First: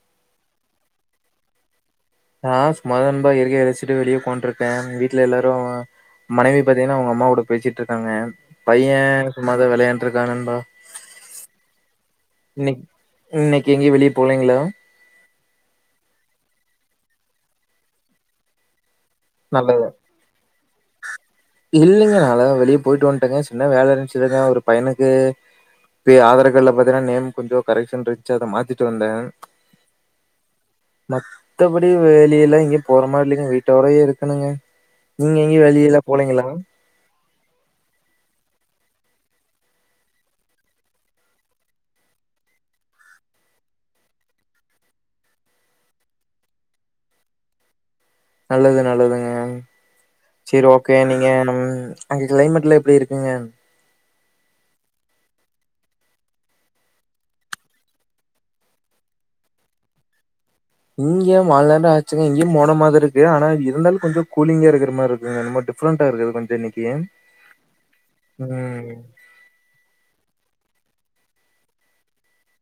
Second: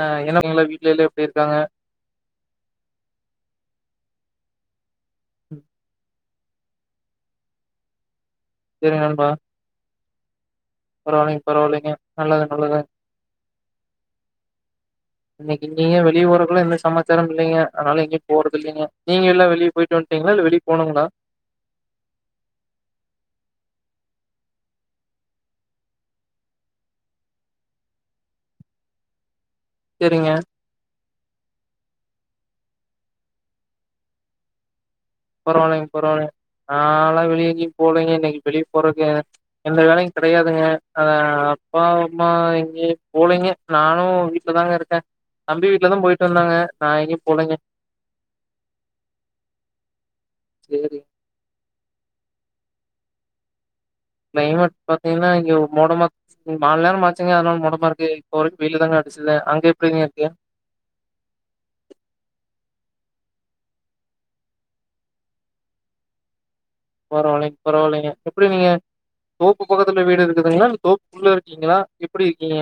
ஆ என்ன உங்கள வீட்ல எல்லா எப்டி இருக்காங்க நா சும்மா தா நண்பா இயற்கைய ரஸ்சிட்டு வெளிய உக்காந்ட்ருக்கே எங் வீட்ல எல்லாரு மனைவி பாத்தீங்னா அவுங்கம்மாவோட பேசிட்ருக்காங்க பைய சேரி நண்பா சும்மாதா வெளையான்ட்டு இருக்கா நண்பா பரவாயில்லைங்க பரவாயில்லைங்க நல்லது நல்லதுங்க இன்னைக் இன்னைக்கு எங்கயு வெளிய போலீங்களா இன்னைக்கு எங்கயு வெளிய போறக்குல்லா எந்த சமாச்சாரம் இல்லைங்க அத்னால எங்கயு போறதில்லீங்க நீங்க எல்லா வெளிய நல்லது போய்ட்டு வந்ட்டீங்களா இல்ல வெளிய போனுங்களா இல்லைங்க நாலா வெளிய போய்ட்டு வந்ட்டேங்க சின்ன வேல இருந்ச்சு இங்க ஒரு பையனுக்கு போய் ஆதார் கார்டுல பாத்தீன்னா நேம் கொஞ்சோ கரெக்க்ஷன் இருந்ச்சி அத மாத்திட்டு வந்தே செரிங்க மத்தபடி வெளியெல்லா எங்கயு போற மார் இல்லீங்க வீட்டோடயே இருக்கணுங்க நீங்க எங்கயு பரவால்லைங் வெளியலா பரவால்லைங் போலீங்களா நால்லா வெளிய எங்கயு போலைங்க இன்னைக்கு வெளிய போறக்கு எனக் எந்த வேலையு கெடையாதுங்க அ அப்பா அம்மா எங்கயு போலீங்க நானு வீட்ல தாங்க இருக்கே தம்பி வீட்ல தா போயிட்டு வந்தாங்க நா எங்கயு போலைங்க நல்லது நல்லதுங்க சேரி ஓகே நீங்க நம் அங்க க்ளைமெட்லா எப்டி இருக்குங்க க்ளைமட் பாத்தீங்னா இங்க மோடமா ம் மால் நேரம்மாச்சீங்க அதுனால் மோடமா இருக்கு இப்ப வரைக்கு வெயில் தாங்க அடிச்சதே அங்க எப்டிங்க இருக்கு இங்கயு மால் நேரந்தா ஆச்சுங்க இங்யு மோடமாக இருக்கு ஆனா இருந்தாலு கொஞ்சோ கூலிங்கா இருக்கற மார்ருக்குங்க அது மட்டு டிஃப்ரண்ட்டா இருக்குது கொஞ்சோ இன்னைக்கு பரவால்லைங் பரவால்லைங்க எப்டி நீங்க ம். தோப்பு பக்கத்துல வீடு இருக்குதுங்களா இல்ல தோப்புக்குள்ள இருக்கீங்களா எப்பிடி இருக்கீங்க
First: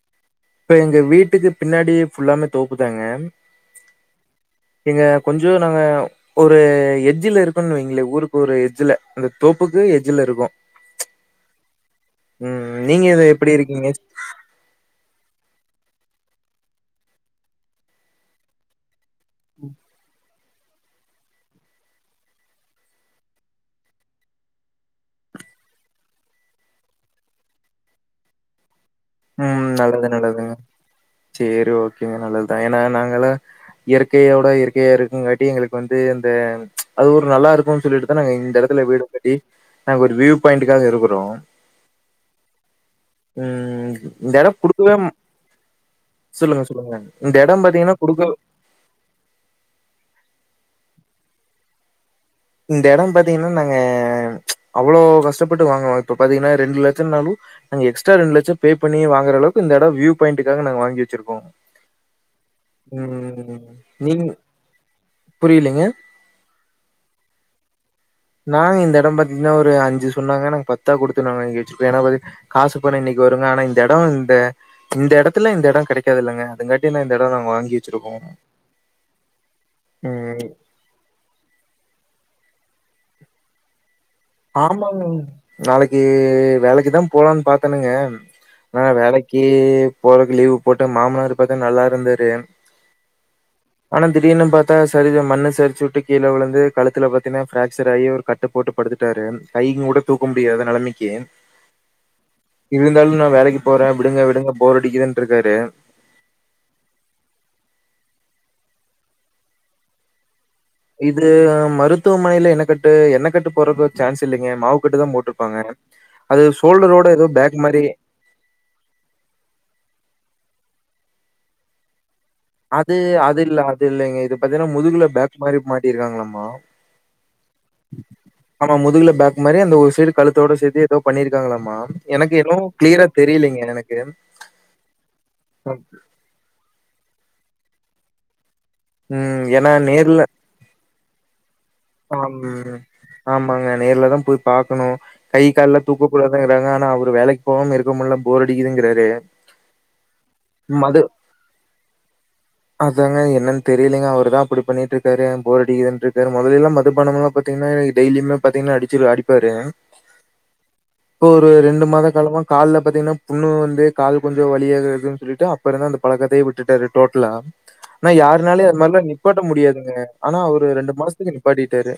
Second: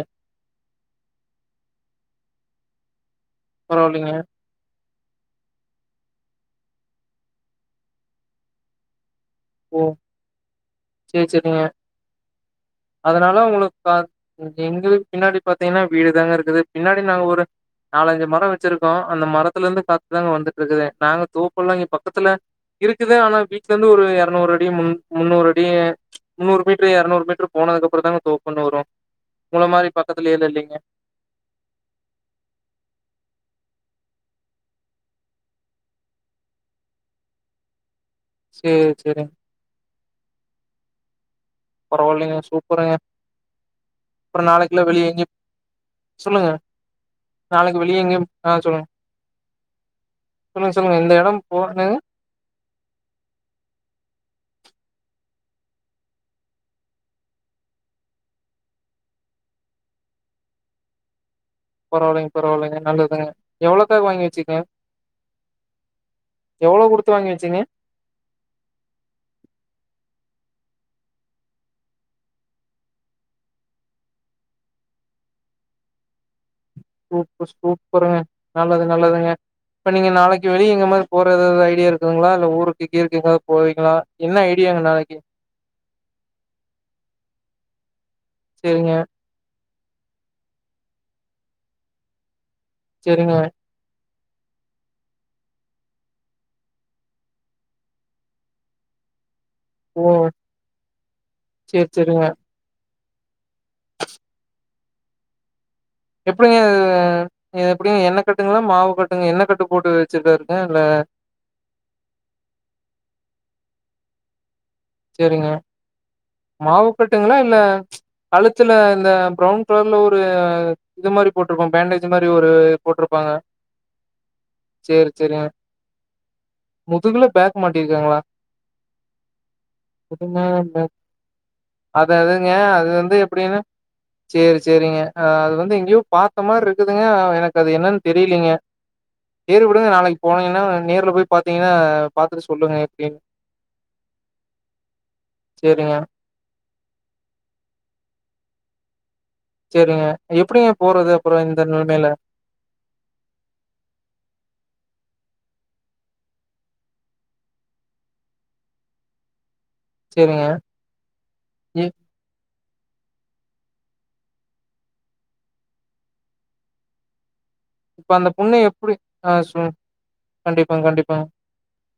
இப்ப எங்க வீட்டுக்கு பின்னாடியே ஃபுல்லாமே தோப்புதாங்க பரவாயில்லைங்க. இங்க கொஞ்சோ நாங்க ஒரு எஜ்ஜுல இருக்கோனு வெய்ங்களே ஊருக்கு ஒரு எஜ்ஜுல அந்த ஓ! தோப்புக்கு எஜ்ஜுல இருக்கோ சரி, சரிங்க. ம் நீங்க எது எப்டி இருக்கீங்க இங்க எங்களுக் பின்னாடி பாத்தீங்னா வீடு தாங்க இருக்குது பின்னாடி நாங்க ஒரு நாலஞ்சு மரோ வெச்சிருக்கோ அந்த மரத்துலர்ந்து காத் தாங்க வந்து ட்ருக்குது நாங்க தோப்பல்லா இங்க பக்கத்துல இருக்குது ஆனா வீட்லருந்து ஒரு எரநூர் அடி முன் முன்னூர் அடி முன்னூறு மீட்டர் எரநூறு மீட்ரு போனதுக்கப்பறந்தாங்க தோ ப்பொன்னு வரு முன்ன மாரி பக்கத்துல எல்லா இல்லீங்க சேரி ஓகேங்க நல்லத் தாங்க ஏனா நாங்கல்லா இயற்கையோட இயற்கையா இருக்குங்காட்டி எங்களுக்கு வந்து இந்த அது ஒரு நல்லாருக்குன் சொல்லிட்டு தா நாங்க இந்த சரி, எடத்துல வீடு சரிங்க. கட்டி நாங்க ஒரு வியூ பாயிண்ட்டுக்காக இருக்கறோ பரவால்லீங்க அ சூப்பருங்க ம் இந்த அப்றோ எடம் நாளைக்கெல்லா குடுக்கவே வெளிய எங்யு சொல்லுங்க இந்த எடம் நாளைக்கு பாத்தீங்கன்னா வெளிய எங்யு குடுக்க ஆ சொல்லுங்க சொல்லுங்க சொல்லுங்க இந்த எடோ போ என்னங்க இந்த எடோ பாத்தீங்கனா நாங்க அவ்ளோ கஷ்டப்பட்டு வாங்னோ இப்ப பாத்தீங்கனா ரெண்டு லட்சோனாலு நாங்க எக்ஸ்ட்ரா ரெண்டு லட்ச பே பண்ணி வாங்கற அளவுக்கு இந்த எட வியூ பாயி்ன்டுக்காக நாங்க வாங்கி வச்சிருக்கோ பரவாயில்லங்க பரவாயில்லங்க நல்லதுங்க ம் எவ்வளோக்கா நீங் வாங்கி வச்சிங்க புரியலீங்க எவ்வளோ கொடுத்து வாங்கி வச்சிங்க நாங்க இந்த எடம் பாத்தீங்கன்னா ஒரு அஞ்சு சொன்னாங்க நாங்க பத்தா குடுத்து நாங்க வாங்கி வச்சிருக்கோ ஏன்னா வ காசு பணம் இன்னைக்கு வருங்க ஆனா இந்த எடம் இந்த இந்த எடத்துல இந்த எடம் கெடைக்காதுல்லங்க அதுங்கா சூப்பர் சூப்பருங்க நல்லது நல்லதுங்க இப்ப நீங்க ம் நாளைக்கு வெளிய எங்க மாரி போற ஏதாது ஐடியா இருக்குங்களா இல்ல ஊருக்கு கீருக்கு எங்காவது போவீங்களா என்ன ஐடியாங்க ஆமாங்க நாளைக்கு நாளைக்கு வேலைக்கு தா போலான்னு பாத்தேனுங்க ஆனா செரிங்க வேலைக் கி போறக்கு லீவு போட்டு மாமனார் பாத்தா நல்லா இருந்தாரு செரிங்க ஆனா திடீர்னு பாத்தா சரிது மண்ணு சரிச்சு விட்டு கீழ விழுந்து கழுத்துல பாத்தீங்கன்னா ஃபிராக்சர் ஆயி அவரு கட்டு போட்டு படுத்துட் டாரு கை கூட ஓ தூக்க முடியாத நெலமைக்கி செரி செரிங்க இருந்தாலு நா வேலைக்கு போற விடுங்க விடுங்க போரடிக்குதுன் இருக்காரு எப்டிங்க ஆ எப்படிங்க எண்ணெ கட்டுங்களா மாவு கட்டுங்களா எண்ணெ கட்டு போட்டு வச்சுருக்கார்ங்க இல்ல இவுரு மருத்துவமனையில எண்ணெ கட்டு எண்ணெ கட்டு போறக்கு சான்ஸ் இல்லிங்க மாவு கட்டுதா செரிங்க போட்ருப்பாங்க அது மாவு சோல்டரோட ஏதோ கட்டுங்களா இல்ல பேக் மாரி கழுத்துல இந்த ப்ரௌன் கலர்ல ஒரு இது மாரி போட்ருக்கு பேண்டேஜ் இது மாரி ஒரு அது போட்ருப்பாங்க அது இல்ல அது இல்லங்க இது பாத்தீங்கன்னா முதுகுல சேரி பேக் சேரிங்க மாரி மாட்டிருக்காங்களாம்மா முதுகுல பேக் மாட்டிருக்காங்களா ஆமா முதுகுல பேக் மாரி அந்த ஒரு சைடு முதுகுல கழுத்தோட சேத்து பேக் ஏதோ பண்ணிருக்காங்களாம்மா அது எனக்கு அதுங்க என்னவோ அது கிளியரா வந்து எப்டின்னா தெரியலீங்க எனக்கு சேரி சேரிங்க அது வந்து ம். எங்கேயோ பாத்த மாதிரி இருக்குதுங்க எனக்கு அது என்னன்னு தெரியிலீங்க ம். சேரி ஏன்னா விடுங்க நாளைக்கு நேர்ல போனீங்கன்னா நேர்ல போய் பாத்தீங்கன்னா பாத்துட்டு சொல்லுங்க எப்டின்னு ப்பாங்க நேர்ல தா போய் பாக்கணும் கை கால்ல சேரிங்க தூக்கக்கூடாது ங்கிறாங்க ஆனா அவரு வேலைக்கு போவாம இருக்க முட்ல போர் அடிக்குதுங்கிறாரு சேரிங்க எப்டிங்க மது போறது அப்புற இந்த நெலைமையில அதாங்க என்னன்னு தெரியிலங்க அவர்தா அப்டி பண்ணிட்டு இருக்காரு போர் அடிக்குதுன்ட்ருக்காரு மொத எல்லா மதுபானம்லா பாத்தீங்கன்னா டெய்லியுமே பாத்தீங்கன்னா அடிச்சுடு அடிப்பாரு சேரிங்க இப்போ ஒரு ரெண்டு இ மாத காலமா கால்ல பாத்தீங்கன்னா புண்ணு வந்து கால் கொஞ்ச வழியாகுதுன்னு சொல்லிட்டு அப்பற இருந்து அந்த பழக்கத்தையே விட்டுட்டாரு டோட்டலா இப்ப ஆனா அந்த பொண்ணு யாருனாலையு அது எப்டி மாரில்லா ஆ நிப்பாட்ட சொ முடியாதுங்க ஆனா அவரு கண்டிப்பாங்க ரெண்டு மாசத்துக்கு நிப்பாட்டிட்டாரு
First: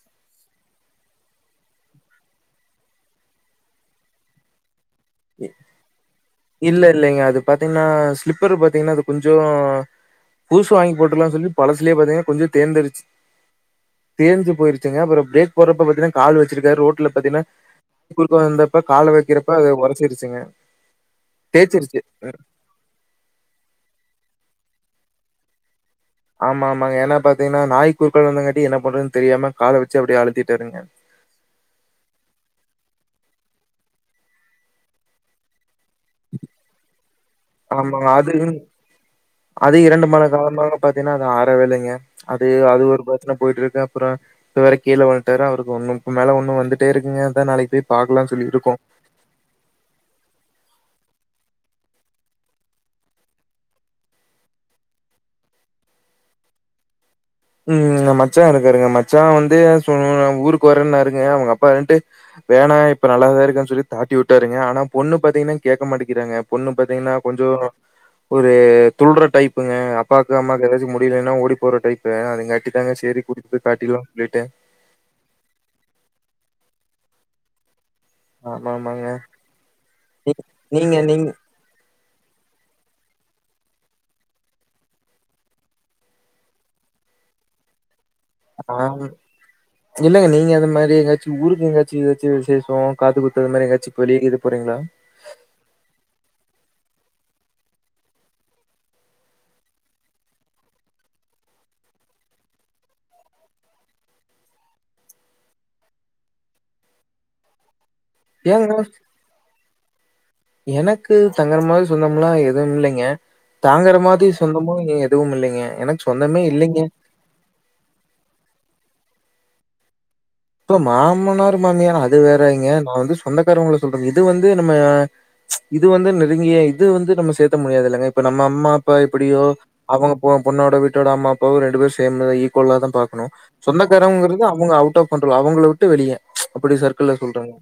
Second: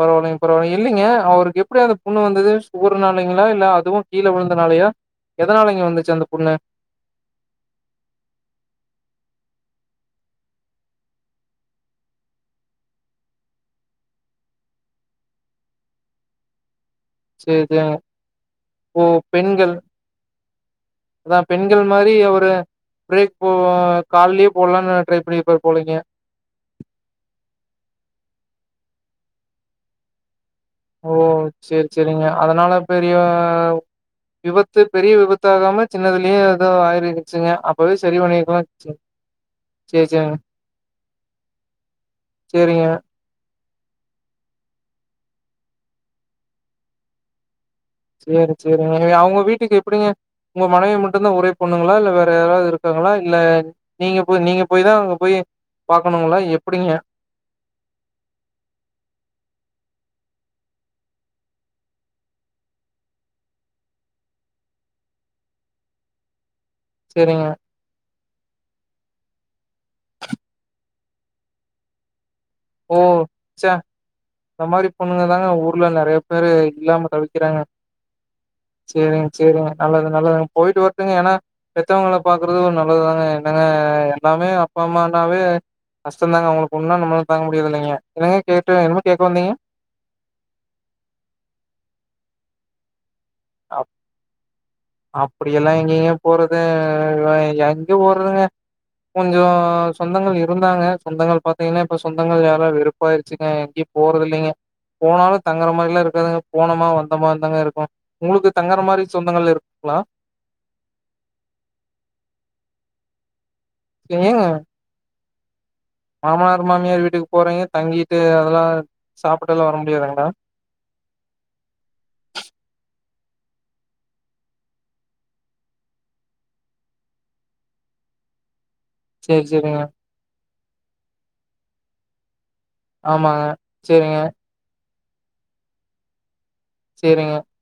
பரவாயில்லிங்க பரவாயில்லிங்க இல்லிங்க அவருக்கு எப்படி அந்த புண்ணு வந்தது சுகருனாலிங்களா இல்ல அதுவு கீழே விழுந்தனாலயா இ எதனாலங்க வந்துச்சு அந்த புண்ணு இல்ல இல்லங்க அது பாத்தீங்கன்னா ஸ்லிப்பர் பாத்தீங்கன்னா அது கொஞ்ச புதுசு வாங்கி போட்டுலான்னு சொல்லி பழசுலே பாத்தீங்கன்னா கொஞ்ச தேர்ந்துடுச்சு தேஞ்சி போயிருச்சுங்க அப்புற பிரேக் போறப்ப பாத்தீன்னா கால் வச்சிருக்காரு ரோட்ல பாத்தின்னா சேரி சேரி குறுக்க வந்தப்ப ஓ கால வக்கிறப்ப அது பெண்கள் ஒர ச்சுங்க தேச்சிருச்சு ஆ பிரேக் போ கால்லயே போட்லானு ட்ரை பண்ணிருப்பாரு போலீங்க ஆமா ஆமாங்க ஏன்னா பாத்தீங்கன்னா நாய் குறுக்காள வந்தங்காட்டி என்ன பண்றன்னு தெரியாம கால வச்சு அப்டியே அழுத்திட்டாருங்க ஓ செரி செரிங்க அதனால பெரிய விபத்து பெரிய விபத் தாகாம சின்னதுலயே எதோ ஆயிருச்சுங்க அப்பவே ஆமாங்க. சரி அது பண்ணிருக்கலா வச்சிங்க அது இரண்டு மாத காலமாக பாத்தீங்கன்னா அது ஆறவே இல்லங்க அது அது சேரிங்க ஒரு ச்சன போய்ட்டுருக்கு அப்புற இத வேற கீழே உழுந்ட்டாரு அவருக்கு ஒன்னும்ப்பு மேல ஒன்னு வந்துட்டே இருக்குங்க அதா நாளைக் போய் பாக்கலாம்னு சொல்லி சேரி இருக்கோம். சேரிங்க எங்க அவுங்க வீட்டுக்கு எப்படிங்க உங்க மனைவி மட்டுந்தா ஒரே பொண்ணுங்ளா இல்ல வேற யாராத் இருக்காங்களா இல்ல நீங்க போய் நீங்க போய் தா அங்க போய் பாக்கணுங்கலா எப்படிங்க ம் எங்க மச்சா இருக்காருங்க மச்சா வந்து சொ ஊருக்கு வரேன்னாருங்க அவுங்க அப்பா விழ்ந்டு வேணா இப்ப நல்லாதா இருக்குன் சொல்லி தாட்டி வுட்டாருங்க ஆனா பொண்ணு பாத்தீங்ன்னா கேக்க மாட்டேக்கிறாங்க பொண்ணு பார்த்தீங்கன்னா சேரிங்க கொஞ்சோ ஒரு துல்ற டைப் ங்க அப்பாவுக்கு அம்மாக்கு எதாச்சு முடிலேன்னா ஓடி போற டைப்பு அதுங்காட்டி அதாங்க ஓ செரி கூட்டிட்டு ச்ச போய் காட்டில்லா சொல்லிட்டே இந்த மாரி பொண்ணுங்க தாங்க ஊர்ல நெறைய பேரு இல்லாம தவிக்கிறாங்க. ஆமா, ஆமாங்க. செரிங்க செரிங்க நல்லது நீ நல்லதுங்க போய்ட்டு நீங்க வர்டுங்க நீங்க ஏனா பெத்தவங்கள பாக்குறதுவு நல்லதுதாங்க என்னங்க அ எல்லாமே அப்பா அம்மானாவே கஷ்டந்தாங்க அவுங்களுக் ஒன்னா நம்ப்லால தாங்க முடியர்தில்லைங்க என்னங்க கேட்டு ஆ. என்னமோ கேக்க வந்தீங்க இல்லங்க நீங்க அந்த மாதனரி எங்காச்சு ஊருக்கு எங்காச்சு ஏதாச்சு விஷேஷோ காத்து குத்த்து இந்மாரி எங்காச்சி வெளிய இது போறீங்களா அப்படிெல்லா எங்கங்க போறது [unintelligible] எங்க போறதுங்க கொஞ்சோ சொந்தங்கள் இருந்தாங்க சொந்தங்கள் பாத்தீங்கன்னா இப்ப சொந்தங்கள் எல்லாரு வெறுப்பாயிருச்சுங்க எங்க்யு போறதில்லைங்க போனாலு தங்குற மாறில்லா இருக்காதுங்க போனமா வந்தமான்தாங்க இருக்கு உங்களுக்கு ஏங்க தங்குற மாறி சொந்தங்கள் இருக்குங்ளா எனக்கு தங்குற மாரி சொந்தமெல்லா எதுவும் இல்லைங்க தாங்கற மாதி ஏங்க சொந்தமு இங்க எதுவும் இல்லைங்க எனக் சு மாமனார், மாமியார் வீட்டுக்கு போறீங்க தங்கிட்டு அதெல்லா சாப்பட்டுல்லா வர முடியாதுங்களா இப்ப மாமனாரு மாமியார் அது வேறங்க நா வந்து சொந்தக்காரவங்கள சொல்றே இது வந்து நம்ம இது வந்து நெருங்கிய இது வந்து நம்ம சேத்த முடியாததுல்லங்க இப்ப நம்ம அம்மா இப்ப எப்படியோ சேரி சேரிங்க அவங்க பொ பொண்ணோட வீட்டோட அம்மா அப்பாவு ரெண்டு பேரு சேமுதா ஈ க்கோளாதா பாக்கணு ஆமாங்க சேரிங்க சொந்தக்காரவ்ங்கறது அவேங்க அவுட் ஆஃப் கன்ரோல் அவுங்கள விட்டு வெளிய அப்படி சர்க்கிள்ல சேரிங்க சொல்றங்க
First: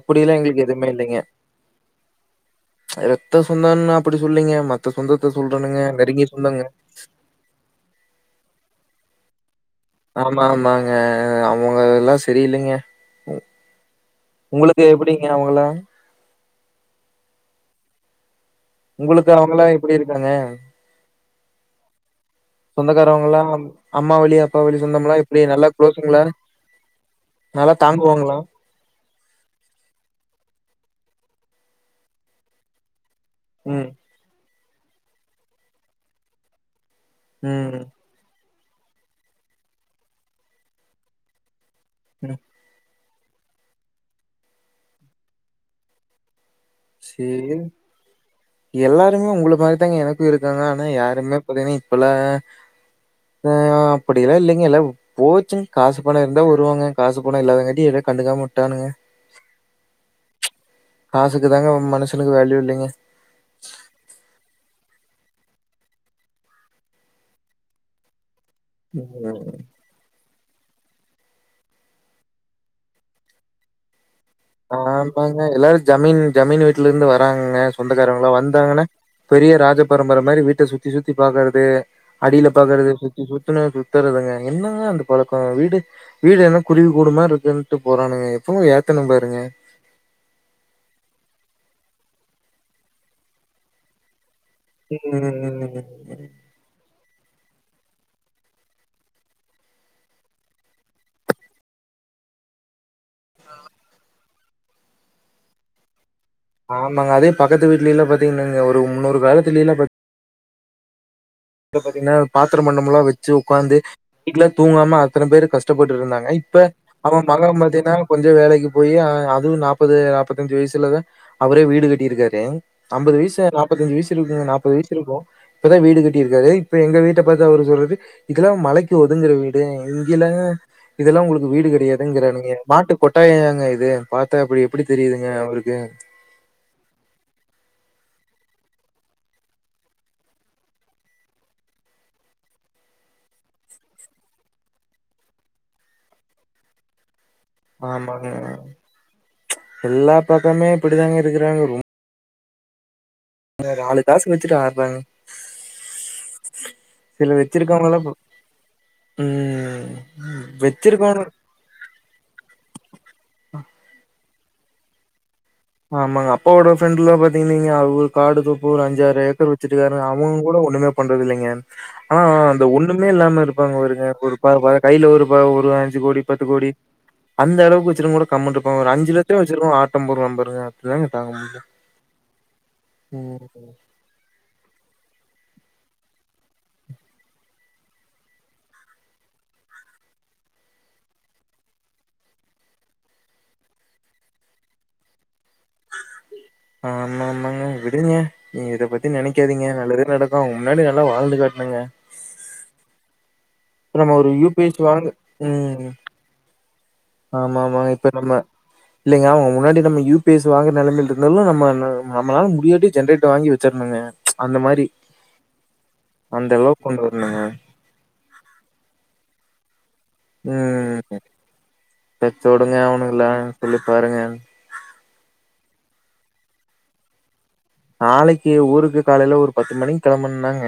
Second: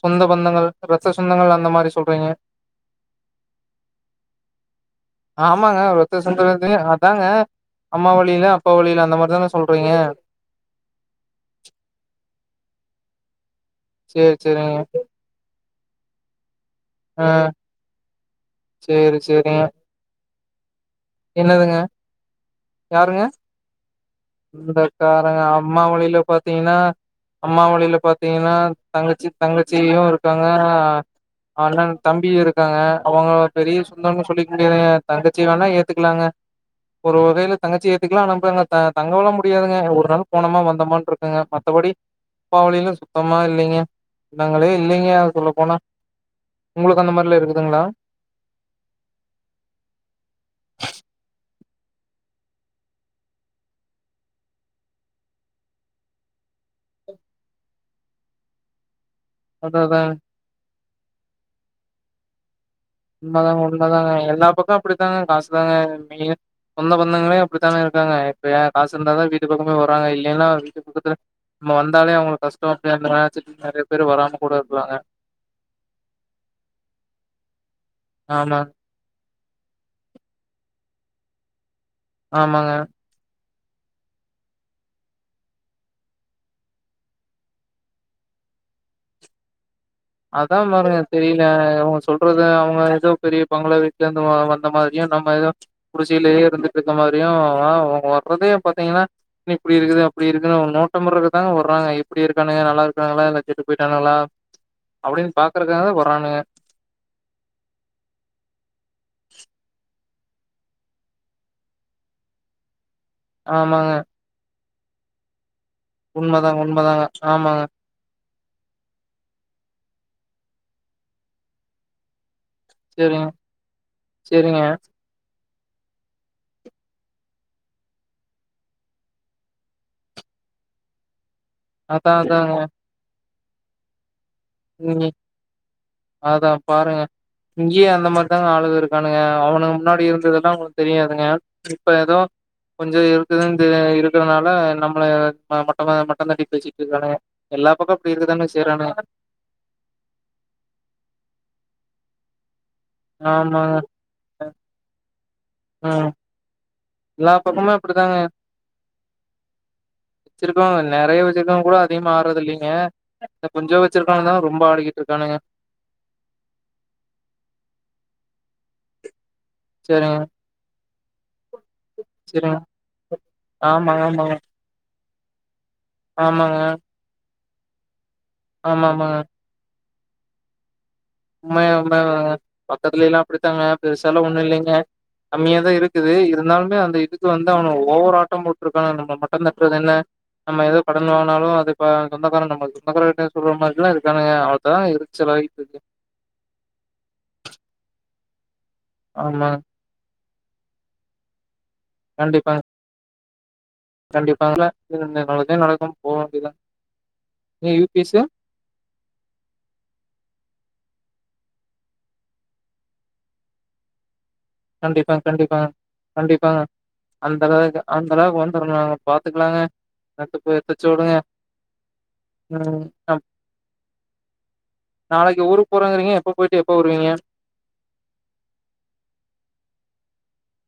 சொந்த பந்தங்கள் ரத்த சொந்தங்கள் அந்த மாரி சொல்றீங்க ரத்த சொந்தன்னு நா அப்படி சொல்லங்க மத்த சொந்தத்த சொல்றனுங்க ஆமாங்க ரத்த நெருங்கிய சொந்தங்க சொந்தது அதாங்க அம்மா வழியில அப்பா வழியில அந்த மாரிதான சொல்றீங்க ஆமா ஆமாங்க அவுங்க எல்லா செரியில்லெங்க சேரி சேரிங்க உங்களுக்கு எப்புடிங்க அவுங்களா ஆ சேரி உங்களுக்கு சேரிங்க அவங்கலாம் எப்படி இருக்காங்க? என்னதுங்க யாருங்க சொந்தக்காரவங்கலாம் அம்மா வழி, அப்பா வழி சொந்தம்லாம் சொந்தகாரங் எப்படி நல்லா அம்மா வழியில குளோஸுங்களா? பாத்தீங்கன்னா அம்மா நல்லா வழியில தாங்குவாங்களா? பாத்தீங்கன்னா தங்கச்சி தங்கச்சியு இருக்காங்க அ அண்ணன் தம்பி இருக்காங்க அவங்கள பெரிய ம், சொந்தன்னு சொல்லி க முடியாதுங்க தங்கச்சிய வேணா ஏத்துக்கலாங்க ஒரு வகையில தங்கச்சி ம், யே த்துக்லா நம்போய் அங்க த தங்கவொல்லா முடியாதுங்க. ஒருநாள் போனமா வந்தமானுருக்குங்க. மத்தபடி ம் அப்பா வழியில சுத்தமா இல்லைங்க. நாங்களே இல்லைங்க சொல்ல போனா உங்களுக்கு அந்த சே மாரிலா இருக்குதுங்களா எல்லாருமே உங்கள மாரிதாங்க எனக்கு இருக்காங்க ஆனா யாருமே பாத்தீங்ன்னா இப்பெல்லா ஆ அப்படியெலா இல்லைங்க எல்லா போச்சுங் காசு பணோ இருந்தா வருவாங்க. காசு பணோ இல்லாதங்காட்டி எது கண்டுக்காம உட்டானுங்க! அதாதா காசுக்குதாங்க மனுஷனுக்கு வேல்யூ இல்லேங்க உண்மதாங்க உண்மதாங்க எல்லா பக்கோ அப்டித்தாங்க காசு தாங்க மெயின் சொந்த பந்தங்களே அப்டித்தான இருக்காங்க! இப்ப ஏ காசு இருந்தாதா ம். வீட்டு பக்கமே வரு வாங்க இல்லன்னா வீட்டு பக்கத்தில நம்ம வந்தாலே அவுங்களுக்கு கஷ்டோ அப்டி நெனச்சிட்டு நெறைய பேரு வராம கூட இருக்லாங்க பாருங்க. எல்லாரு ஜமீன் ஜமீன் வீட்ல இருந்து வராங்கக சொந்தக்காரங்களா ஆமா வந்தாங்கனா பெரிய ராஜபரம்பர மாரி வீட்ட சுத்தி சுத்தி பாக்கறது. அடில ஆமாங்க பாக்கறது இது சுத்துனா சுத்தறதுங்க என்னங்க அந்த பழக்கோ வீடு வீடு என்ன குருவி கூடுமார் இருக்குன்ட்டு போறானுக எப்பவு ஏத்தன பாருங்க அதா பாருங்க தெரில இவுங்க சொல்றது அவங்க ஏதோ பெரிய பங்ளா வீ ட்ல வந்த மாதிரியு நம்ம ஏதோ ம். குடிசையிலேயே இருந்து த மாரியு வ வர்றதே பாத்தீங்ன்னா என்ன இப்டி இருக்குது அப்டி இருக்குனு அவனுக நோட்ட விட்றதுக்தா வறாங்க எப்டி இருக்கணு நல்லாரு க்காங்ளா இல்ல கெட்டு போய்ட்டானுகளா அப்டினு பாக்கறக்காகவே வரானுக ஆமாங்க அதே பக்கத்து வீட்லலா பாத்தீங்னாங்க ஒரு முன்னோறு காலத்திலலா பா ப்ப பாத்தீங்னா பாத்தர பண்டமமெல்லா வச்சு உக்காந்து ஆமாங்க வீட்ல தூங்காம அத்தன பேரு க ஷ்ட பட்டுட்டு இருந்தாங்க உண்மதாங்க இப்ப உண்மதாங்க அவ மக ஆமாங்க பாத்தின்னா கொஞ்சோ வேலைக்கி போய் அதுவு நாப்பது நாப்பத்தஞ்சு வயசுலதே அவரே வீடு கட்டிருக்காரு அம்பது செரிங்க வயசு நாப்பதஞ்சு வயசு இருக்குங்க செரிங்க நாப்பது வயசு இருக்கு இப்பதா வீடு கட் டிருக்காரு. இப்ப எங்க வீட்ட பாத்தா அவரு சொல்றது, இதெல்லா மழைக்கு ஒதுங்கற வீடு, இங்கெலா இதெல்லா உங்களுக்கு வீடு அதா கெடயாதுங்றானுக அதாங்க மாட்டு கொட்டாயாங்க இது. பாத்தா எப்டி எப்டி ம் தெரிதுங்க அவுருக்கு அதா பாருங்க இங்கேயே அந்த மாரிதாங்க ஆளுக இருக்கானுக அவனுங்க முன்னாடி இருந்ததெல்லா அவுங்களுக்கு தெரியாதுங்க இப்ப ஏதோ கொஞ்சோ இருக்குதுன்தே இருக்கறனால நம்மள மொட்டமா மட்டந்தட்டி பேசிட்டு இருக்றாணுக எல்லா பக்கோ அப்டி ஆமாங்க இருக்கதானே செய்றானுக எல்லா பக்கமே இப்டிதாங்க இருக்றானுக ரொம் ப ஆமாங்க நாலு காசு வச்சுட்டு ஆட்றாங் ஆ எல்லா பக்கமுமே அப்டித்தாங்க. ம் வச்சிருக்கவுங்க வச்சிருக்கவனு நெறைய வச்சிருக்கவுங்க கூட.. அதிகமா ஆட்றதில்லைங்க. இந்த கொஞ்சோ வச்சிருக்கவுனுதாங்க ரொம்ப ஆடிக்கிட்ருக்கானுக ஆமாங்க அப்பாவோட ஃப்ரெண்ட்லா பாத்தீங்னீங் வைங்க அவுக காடு தோப்பு ஒரு அஞ்சாரு ஏக்கரு வ ருக்காருங்க செரிங்க அவுங்க கூட ஒண்ணுமே பண்றதில்லைங்க ஆ ஆ செரிங்க அந்த ஒண்ணுமே இல்லாம இருப்பாங்க ஆமாங்க வாருங்க, ஒரு ஆமாங்க பா ப கைல ஒருபா ஒரு அஞ்சு கோடி, பத்து ஆமாங்க கோடி, அந்த அளவுக்கு வச்சிருக்குவ கூட கம்முன்ட்ருப்பா ஆமா ஒரு அஞ்சு ஆமாங்க லட்சோ வச்சிருக்கறவ ஆட்டம் போடுவா பாருங்க! அதுதாங்க தாங்க முடில! நம்ம பக்கத்துலேலா ம் அப்டித்தாங்க பெருசாலா ஒண்ணு இல்லைங்க கம்மியாதா இருக்குது. இருந்தாலுமே அந்த இதுக்கு வந்து அவனுக ஓவர் ஆட்டம் போட்ருக்கானுக நம்ம மட்டந் தட்றதென்ன நம்ம ஏதோ கடன் வாங்னாலு அது ப சொந்தக்கார நம்ம சொந்தக்காரங்ட்ட சொல்ற மாரிலா இருக்காங்னுக அ ப்பதாங்க எரிச்சலாயிட்ருக்கு ஆமாமாங்க! விடுங்க! நீங்க இத பத்தி ஆமா நெனைக்காதீங்க! நல்லதே நடக் அதா அவுங்க முன்னாடி நல்லா வாழ்ந்து காட்னுங்க கண்டிப்பா! நம்ம ஒரு கண்டிப்பா யூ பி எஸ் வாங்க [inaudible] நல்லதே நடக்கும் போ வேண்டிதா ஆமாம்மா இப்ப நம்ம இல்லைங்க அவங்க முன்னாடி நம்ம யூ பி எஸ் வாங்கற நெலமைலருந்தாலு நம்ம நம்மளால முடியாட்டி ஜென்ரேட்டர் வாங்கி வெச்சர்ணுங்க கண்டிப்பா கண்டிப்பாங்க அந்த கண்டிப்பாங்க அளவுக்கு கொண்டு வரணுங்க. அந்த அளவுக்கு அந்த அளவுக்கு வந்துரு நாங்க பாத்துக்கலாங்க ம். [unintelligible] பெத்தோடுங்க ம் அக் அவனுங்களா சொல்லி பாருங்க. நாளைக்கு ஊருக்கு போறங்கறீங்க எப்ப போயிட்டு எப்ப வருவீங்க நாளைக்கு ஊருக்கு காலைல ஒரு பத்து மணிக்கு கெளம்புனனாங்க.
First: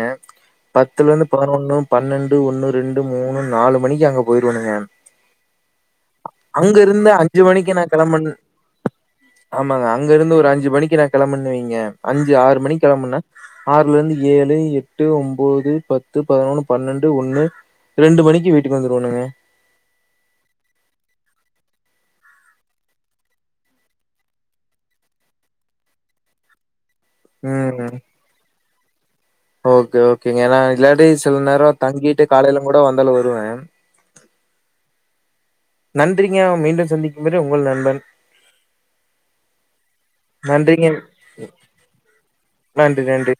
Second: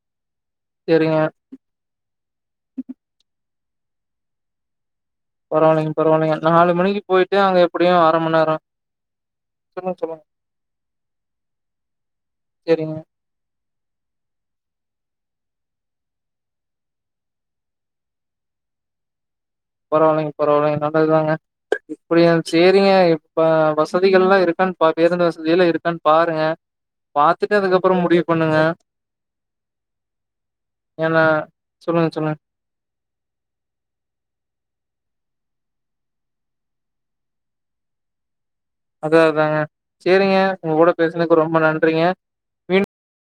சரிங்க பத்துலருந்து பதினொன்னு. பன்னண்டு, ஒன்னு, ரெண்டு, மூணு, நாலு மணிக்கு அங்க போயிருவனுங்க! பரவால்லிங்க. பரவால்லிங்க. நாலு மணிக்கு அங்கருந்து போயிட்டு அங்க மணிக்கு நான் எப்டியு கெளம்பன் அரமண் நேரோ. ஆமாங்க சொல்லுங்க அங்க சொல்லுங்க இருந்து ஒரு அஞ்சு மணிக்கு நா கொளம்பணண் வைங்க அஞ்சு ஆறு மணிக்கு சரிங்க கெளம்பு னு ஆறுலருந்து ஏழு, எட்டு, ஒம்போது, பத்து, பதனொன்னு, பன்னெண்டு, ஒன்னு, ரெண்டு மணிக்கு வீட்டுக்கு வந்துருவோணுங்க பரவால்லைங் பரவால்லைங் நல்லதுதாங்க இப்படியு! சேரிங்க! இப்ப வசதிகல்லா இருக்கானு பா பேருந்து வசதியலா இருக்கான்னு பாருங்க! பாத்துட்டு ம். அதுக்கப்பறோ முடிவு பண்ணுங்க! ஓகே! ஓகேங்க! ஏன்னா இல்லாட்டி, ஏன்னா சில நேரோ சொல்லுங்க, தங்கிட்டு சொல்லுங்க. காலைலுங் கூட வந்தாலு வருவ நன்றிங்க! மீண்டும் சந்திக்கும் வரை உங்கள் நண்பன்! அதா அதாங்க சேரிங்க உங்க நன்றிங்க. கூட பேசுனக்கு ரொம்ப நன்றிங்க மீண்டும் நன்றி! நன்றி!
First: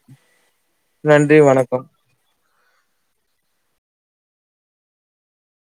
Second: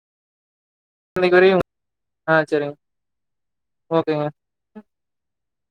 நன்றி! நாளைக்கு வரையும் வணக்கம்! ஆ! செரிங்! ஓகேங்க!